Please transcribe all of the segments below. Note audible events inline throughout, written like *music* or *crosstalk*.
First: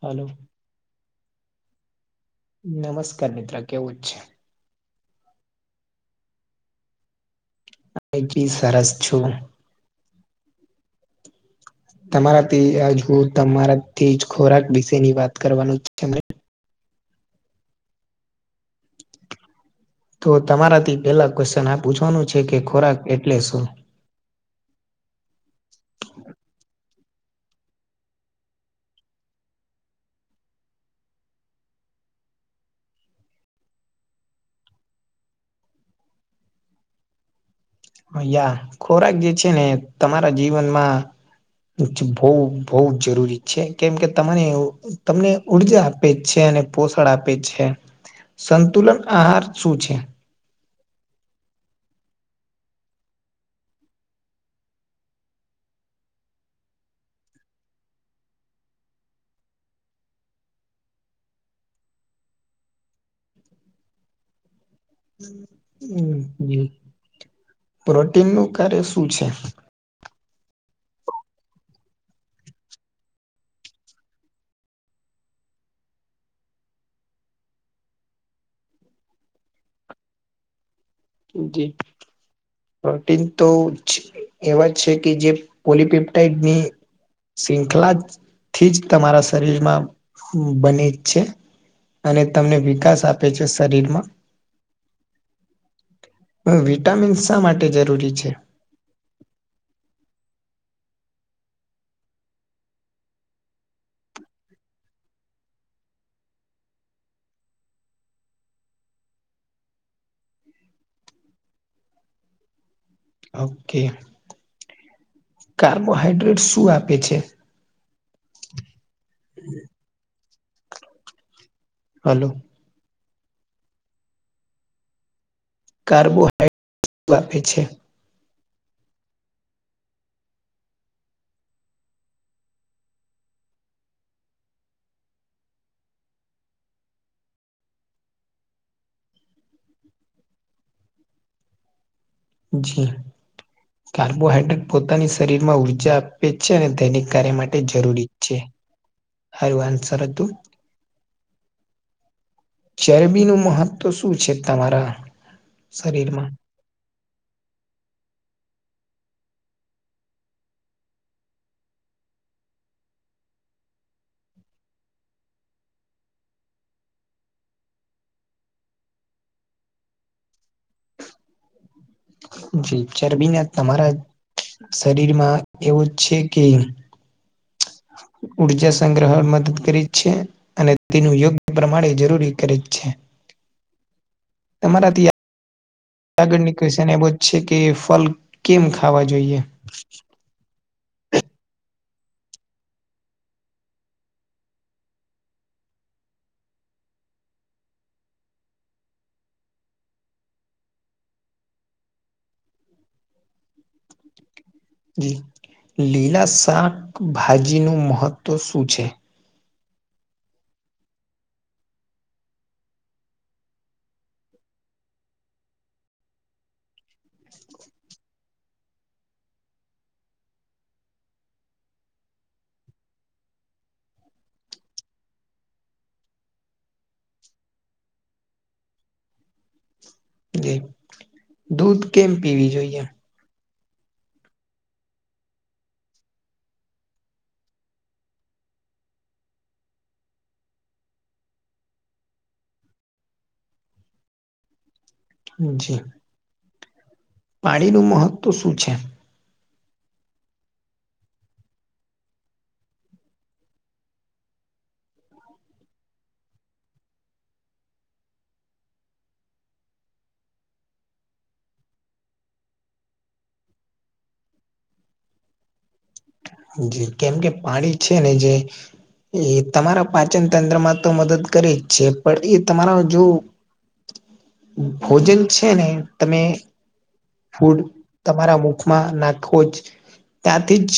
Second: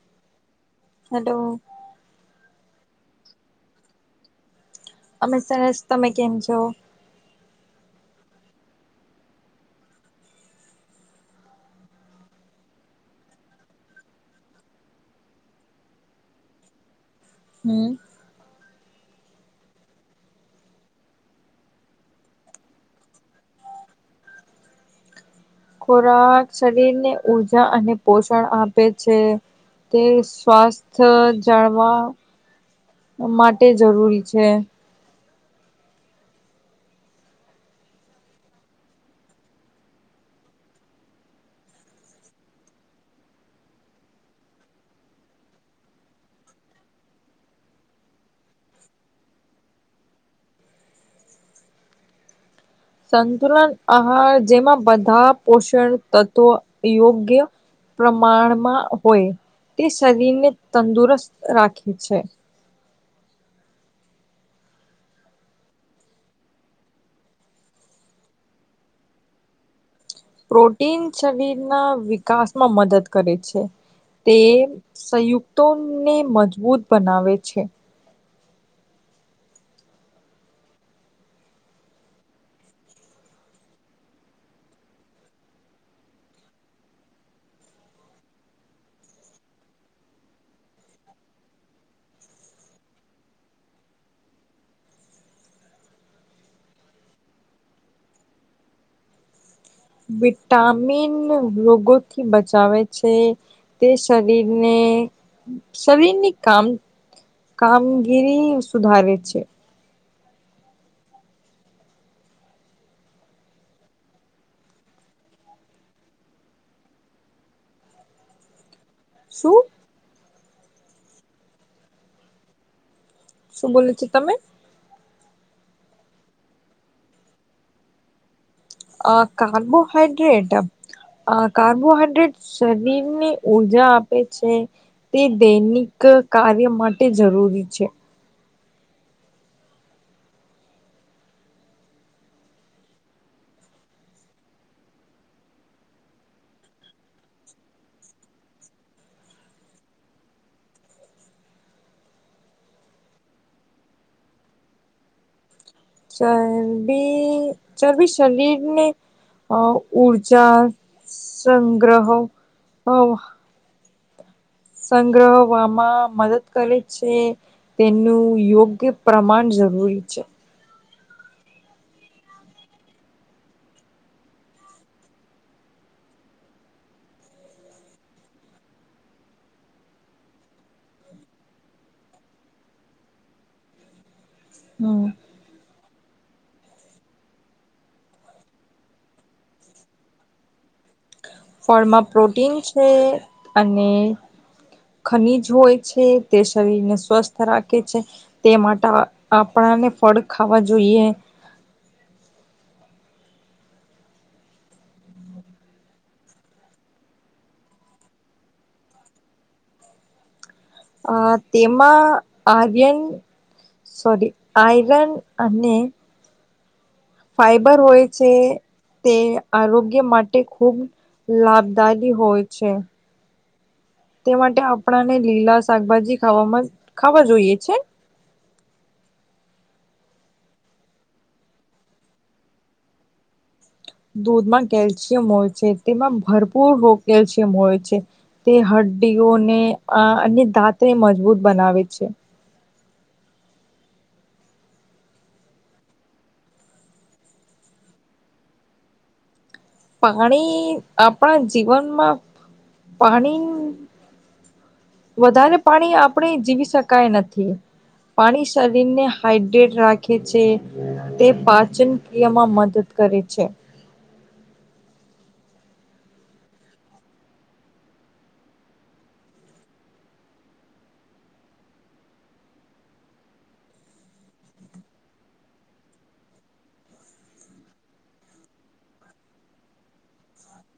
Hello hello નમસ્કાર મિત્ર કેવું જ છે. અમે સરસ તમે કેમ છો. હ ચી સરસ છુ. તમારાથી આજ હું તમારાથીજ ખોરાક વિશે ની વાત કરવાનું છે. હમ્મ તો તમારાથી પેલા ક્વેશ્ચન આ પૂછવાનું છે, કે ખોરાક એટલે શું ખોરાક શરીરને ઉઊર્જા અને પોષણ આપે છે. તે સ્વાસ્થ જાળવા માટે જરૂરી છે. યા ખોરાક જે છે ને તમારા જીવનમાં બહ બઉુ જરૂરી છે કેમ કે તમારે તમને ઉર્જા આપે જ છે અને પોષણ આપે છે. સંતુલન આહાર શું છે. સંતુલન આહાર જેમાં બધા પોષણ તત્વો યોગ્ય પ્રમાણમાં હોય તે શરીરને તંદુરસ્ત રાખે છે. હમ પ્રોટીન નું કાર્ય શું છે. પ્રોટીન શરીરના વિકાસમાં મદદ કરે છે. તે સંયુક્તોને મજબૂત બનાવે છે. જી પ્રોટીન તો એવા જ છે કે જે પોલીપેપ્ટાઈડની શૃંખલા થી જ તમારા શરીરમાં બની જ છે. અને તમને વિકાસ આપે છે, શરીર માં હ વિટામિન શા માટે જરૂરી છે. વિટામિન રોગોથી બચાવે છે. તે શરીરને શરીરની કામ કામગીરી સુધારે છે. ઓકે કાર્બોહાઈડ્રેટ શું આપે છે. શું હલોો શું બ છે, તમે કાર્બોહાઈડ્રેટ આપપે છે. આ કાર્બોહૈડ્રેટ આ કાર્બોહાઈડ્રેટ શરીર ની ઉર્જા આપે છે. તે દૈનિક કાર્ય માટે જરૂરી છે. હ જી કાર્બોહાઈડ્રેટ પોતાની શરીર માં ઉર્જા આપે છે અને દૈનિક કાર્ય માટે જરૂરી છે. હ આન્સર હતુ ચરબીનુંું મહત્વ શું છે, તમારા શરીરમાં ચરબી ચરબી શરીર ને અ ઉઊર્જા સંગ્રહો સંગ્રહવામાં મદદ કરે છે. તેનું યોગ્ય પ્રમાણ જરૂરી છે. જી ચરબીને તમારા શરીરમાં એવું છે, કે ઉર્જા સંગ્રહ મદદ કરી છે. અને તેનું યોગ્ય પ્રમાણે જરૂરી કરે છે તમારા હમ તં આગળની ક્વશન એ બ છે, કે ફલ કેમ ખાવા જોઈએ ફળમાં પ્રોટીન છે, અને ખનીજ હોય છે તે શરીરને સ્વસ્થ રાખે છે તે માટે આપણાને ફળ ખાવા જોઈએ જ લીલા શાકભાજી નું મહત્વ શું છે. અ તેમાં આર્યન સોારી આઈરન અનેને છે. તે આરોગ્ય માટે ખુબ લાભદાયી હોય છે. તે માટે આપણાને લીલા શાકભાજી ખાવામાં ખાવા જોઈએ છે. જી દૂધ કેમ પીવી જોઈએ દૂધમાં કેલ્શિયમ હોય છે તેમાં ભરપૂર રોગ કેલ્શિયમ હોય છે. તે હડ્ડીઓને અ અને દાંતે મજબૂત બનાવે છે. જી પાણી નું મહત્વ શું છે? પાણી આપણા જીવનમાં પાણી વધારે પાણી આપણે જીવી શકાય નથી પાણી શરીર ને હાઈડ્રેટ રાખે છે. તે પાચન ક્રિયામાં મદદ કરે છે. જી કેમ કે પાણી છે, ને જે એ તમારા પાચન તંત્રમાં તો મદદ કરે જ છે, પણ એ તમારા જો ભોજન છે, ને તમે ફૂડ તમારા મુખમાં નાખવો જ ત્યાંથી જ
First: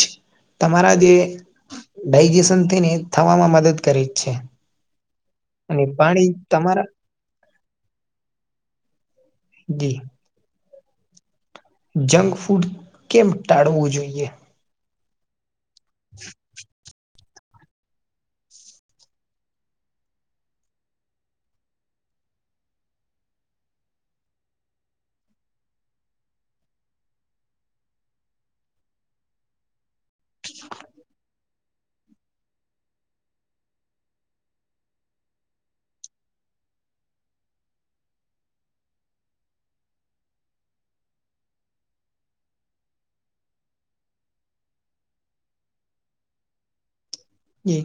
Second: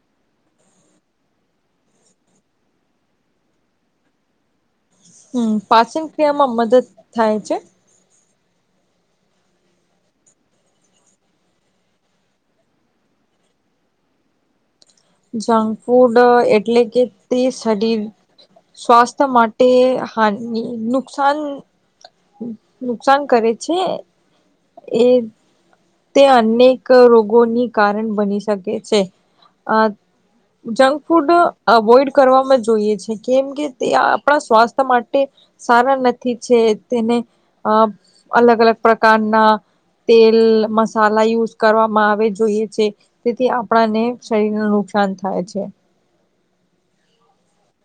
તમારા જે ડાયજેશન થયને થવામાં મદદ કરી જ છે. હમ અને પાચન પાણી ક્રિયામાં મદદ તમારા થાય છે. જી. જંક ફૂડ કેમ ટાળવું જોઈએ? જંક ફૂડ એટલે કે ત્રી શદી સ્વાસ્થ્ય માટે હાની નુકસાન નુકસાન કરે છે, એ તે અનેક રોગોની કારણ બની શકે છે. આ જંક ફુડ અવોઈડ કરવામાં જોઈએ છે કેમ કે તે આપણા સ્વાસ્થ્ય માટે સારા નથી છે, તેને અ અલગ અલગ પ્રકારના તેલ મસાલા યુઝ કરવામાં આવે જોઈએ છે. તેથી આપણાને શરીર નુ નુકસાન થાય છે. એ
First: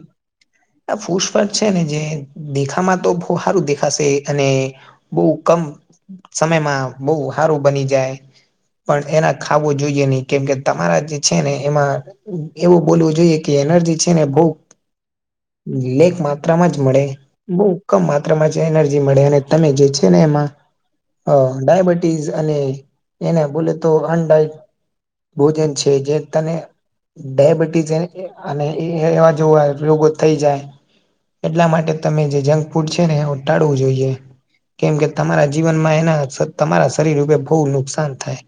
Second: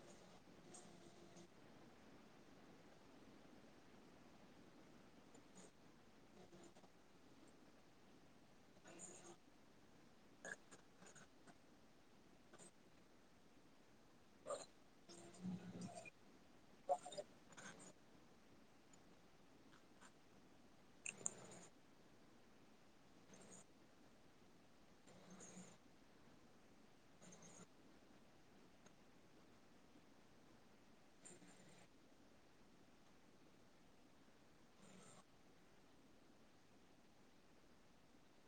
આ ફૂસફાટ છે, ને જે દેખામાં તો બો હારું દેખાશે અને બો કમ સમયમાં બો હારું બની જાય પણ એના ખાવો જોઈએ ની કેમકે તમારા જે છે, ને એમાં એવું બોલવું જોઈએ કે એનર્જી છે, ને બઉ લેખ માત્રા માં જ મળે બઉ કમ માત્રામાં છે, એનર્જી મળે અને તમે જે છે, ને એમાં હ ડાયાબિટીસ અને એને બોલે તો અનડા ભોજન છે, જે તને ડયાબિટીસ અને એ એવા જોવાય રોગો થઈ જાય એટલા માટે તમે જે જંક ફૂડ છે, ને ટાળવું જોઈએ કેમ કે તમારા જીવનમાં એના તમારા શરીર રુપે બોવ નુકસાન થાય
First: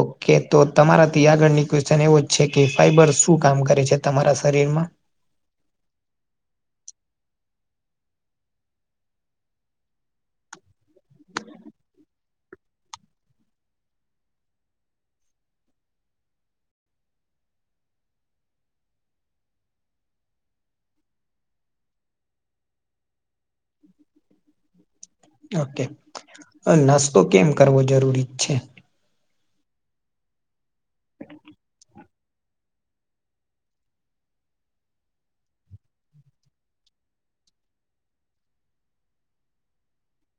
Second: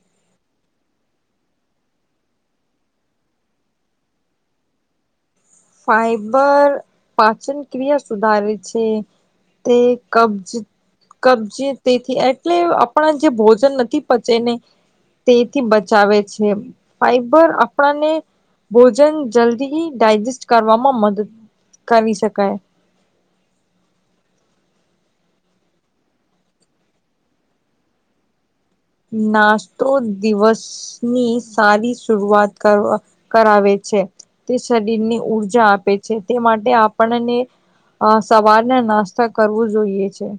ઓકે તો તમારાથી આગળની ક્વેશ્ચન એવો જ છે, કે ફાઈબર શું કામ કરે છે? તમારા શરીરમાં ફાઈબર પાચન ક્રિયા સુધારે છે. તે કબજ કબજ તેથી એટલે આપણા જે ભોજન નથી પચે ને તેથી બચાવે છે, ફાઈબર આપણને ભોજન જલ્દી ડાયજેસ્ટ કરવામાં મદદ કરી શકાય. ઓકે નાસ્તો કેમ કરવો જરૂરી છે? નાસ્તો દિવસ ની સારી શરઆત કરવ કરાવે છે. તે શરીરની ઉર્જા આપે છે, તે માટે આપણને અ સવારને નાસ્તા કરવું જોઈએ છે.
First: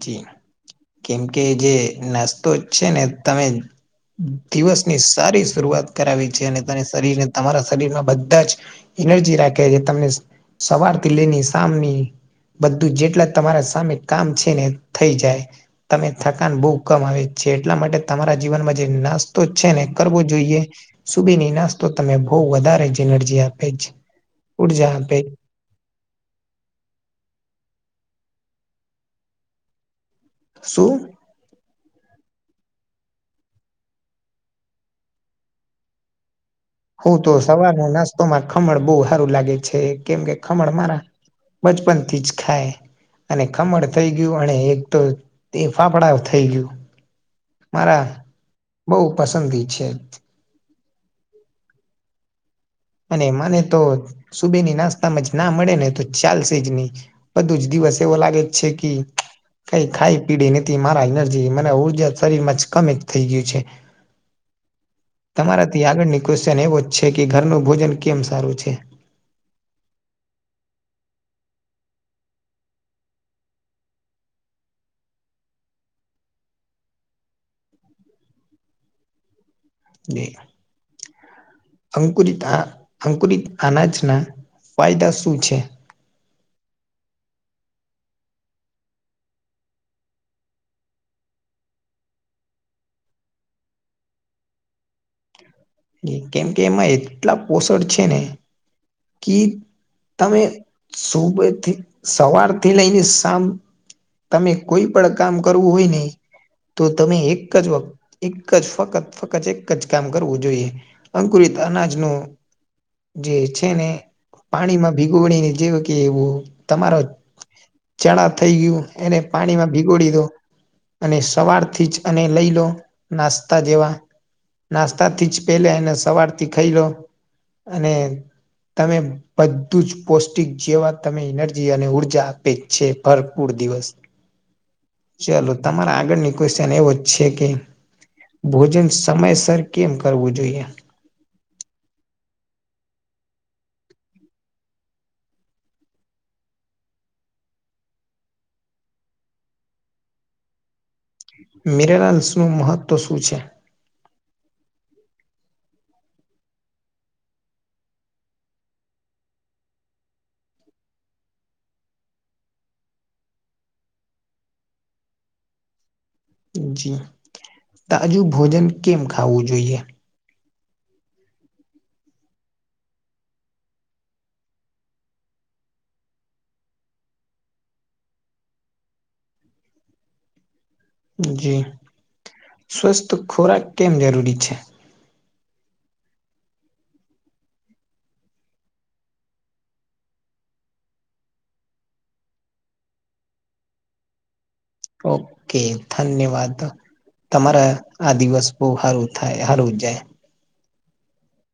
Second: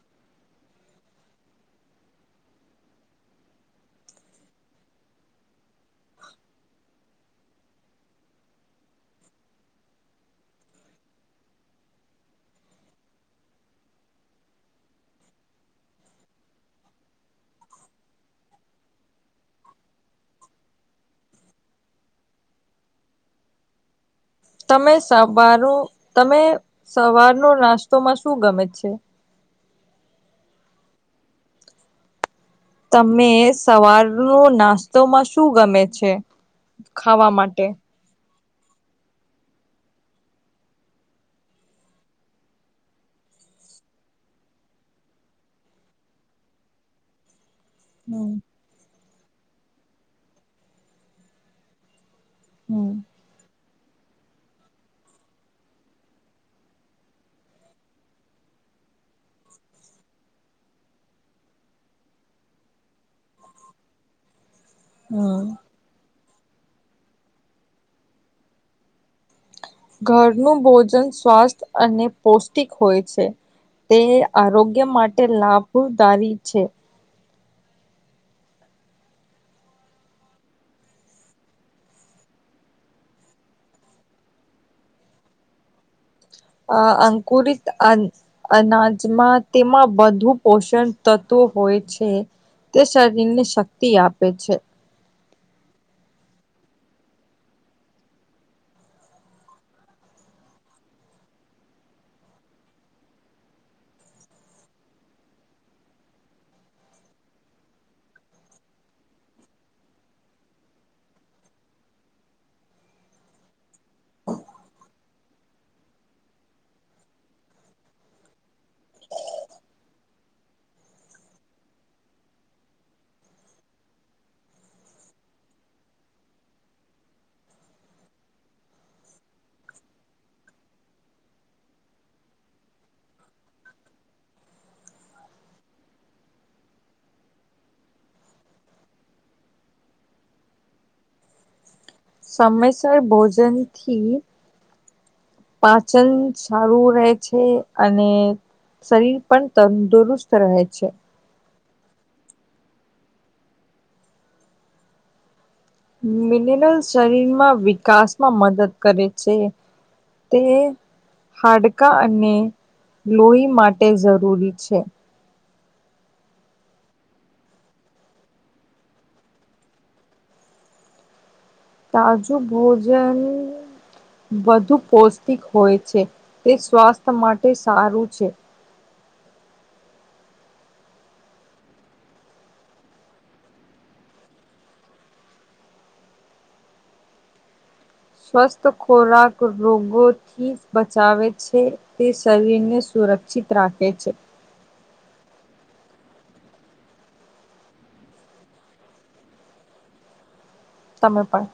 જી કેમ કે જે નાસ્તો છે, ને તમે દિવસની સારી શરૂઆત કરાવી છે, અને તને શરીરને તમારા શરીરમાં બધા જ એનર્જી રાખે તમને સવારથી લઈની સામ ની બધું જેટલા તમારા સામે કામ છે ને થઈ જાય. તમે થકાન બહુ કમ આવે છે જેટલા માટે તમારા જીવનમાં જે નાસ્તો છે ને કરવો જોઈએ. સુબીની નાસ્તો તમે બહુ વધારે જ એનર્જી આપે છે. ઉર્જા તમે આપે સવારુ તમે સવારનો નાસ્તોમાં શું ગમે છે? સું? તમે સવાર નુ નાસ્તોમાં શું ગમે છે. હું ખાવા તો માટે સવાર ન નાસ્તોમાં ખમણ બહુ સારું લાગે છે કેમ કે ખમણ મારા બચપન થી જ ખાય. અને ખમણ થઈ ગયું અને એક તો તે ફાફડા થઈ ગયું. મારા હમ બહુ પસંદગી છે. હમ અને મને તો સુબેની નાસ્તામાં જ ના મળે ને તો ચાલશેજની બ દુજ દિવસ એવો લાગે જ છે કે કઈ ખાઈ પીડી નથી મારા એનર્જી મારા ઉર્જા શરીર માં જ કમે થઈ ગયું છે. *inaudible* હમ તમારાથી આગળની ક્વેશ્ચન એવો છે કે ઘરનું ભોજન કેમ સારું છે. ઘરનું ભોજન સ્વાસ્થ અને પૌષ્ટિક હોય છે. તે આરોગ્ય માટે લાભદારી છે. જ અંકુરિત આ અંકુરિત અનાજના ફાયદા શું છે? અ અંકુરિત અન્ન અનાજમાં તેમાં બધું પોષણ તત્વ હોય છે. તે શરીર ને શક્તિ આપે છે. કેમ કે એમાં એટલા પોષણ છે ને કે તમે સુબેથી સવારથી લઈને શામ તમે કોઈ પણ કામ કરવું હોય નહી તો તમે એક જ વ એક જ ફત ફ્ક્ત ફક્ત એક જ કામ કરવું જોઈએ. અંકુરિત અનાજ નુ જે છે ને પાણીમાં ભીગોવીને જેવ કે એવું તમારો ચણા થઈ ગયું એને પાણીમાં ભીગોડી દો અને સવાર થી જ અને લઈ લો નાસ્તા જેવા નાસ્તાથી જ પેલા એને સવારથી ખાઈ લો અને તમે બધું જ પૌષ્ટિક જેવા તમે એનર્જી અને ઉર્જા આપે છે ભરપૂર દિવસ ચલો તમારા આગળની ક્વેશ્ચન એવો છે કે ભોજન સમયસર કેમ કરવું જોઈએ સમયસર ભોજન થી. પાચન સારું રહે છે અને શરીર પણ તંદુરસ્ત રહે છે. મિરરલ્સનું મહત્ત્વ શું છે? મિનરલ શરીરમાં વિકાસમાં મદદ કરે છે. તે હાડકા અને લોહી માટે જરૂરી છે. જી તાજુ ભોજન કેમ ખાવું જોઈએ? તાજુ ભોજન વધુ પૌષ્ટિક હોય છે તે સ્વાસ્થ્ય માટે સારું છે. જી સ્વસ્થ ખોરાક કેમ જરૂરી છે. સ્વસ્થ ખોરાક રોગોથી બચાવે છે. તે શરીરને સુરક્ષિત રાખે છે. ઓકે ધન્યવાદ તમારા આ દિવસ બહુ સારું થાય હારું જાય તમેળ પણણ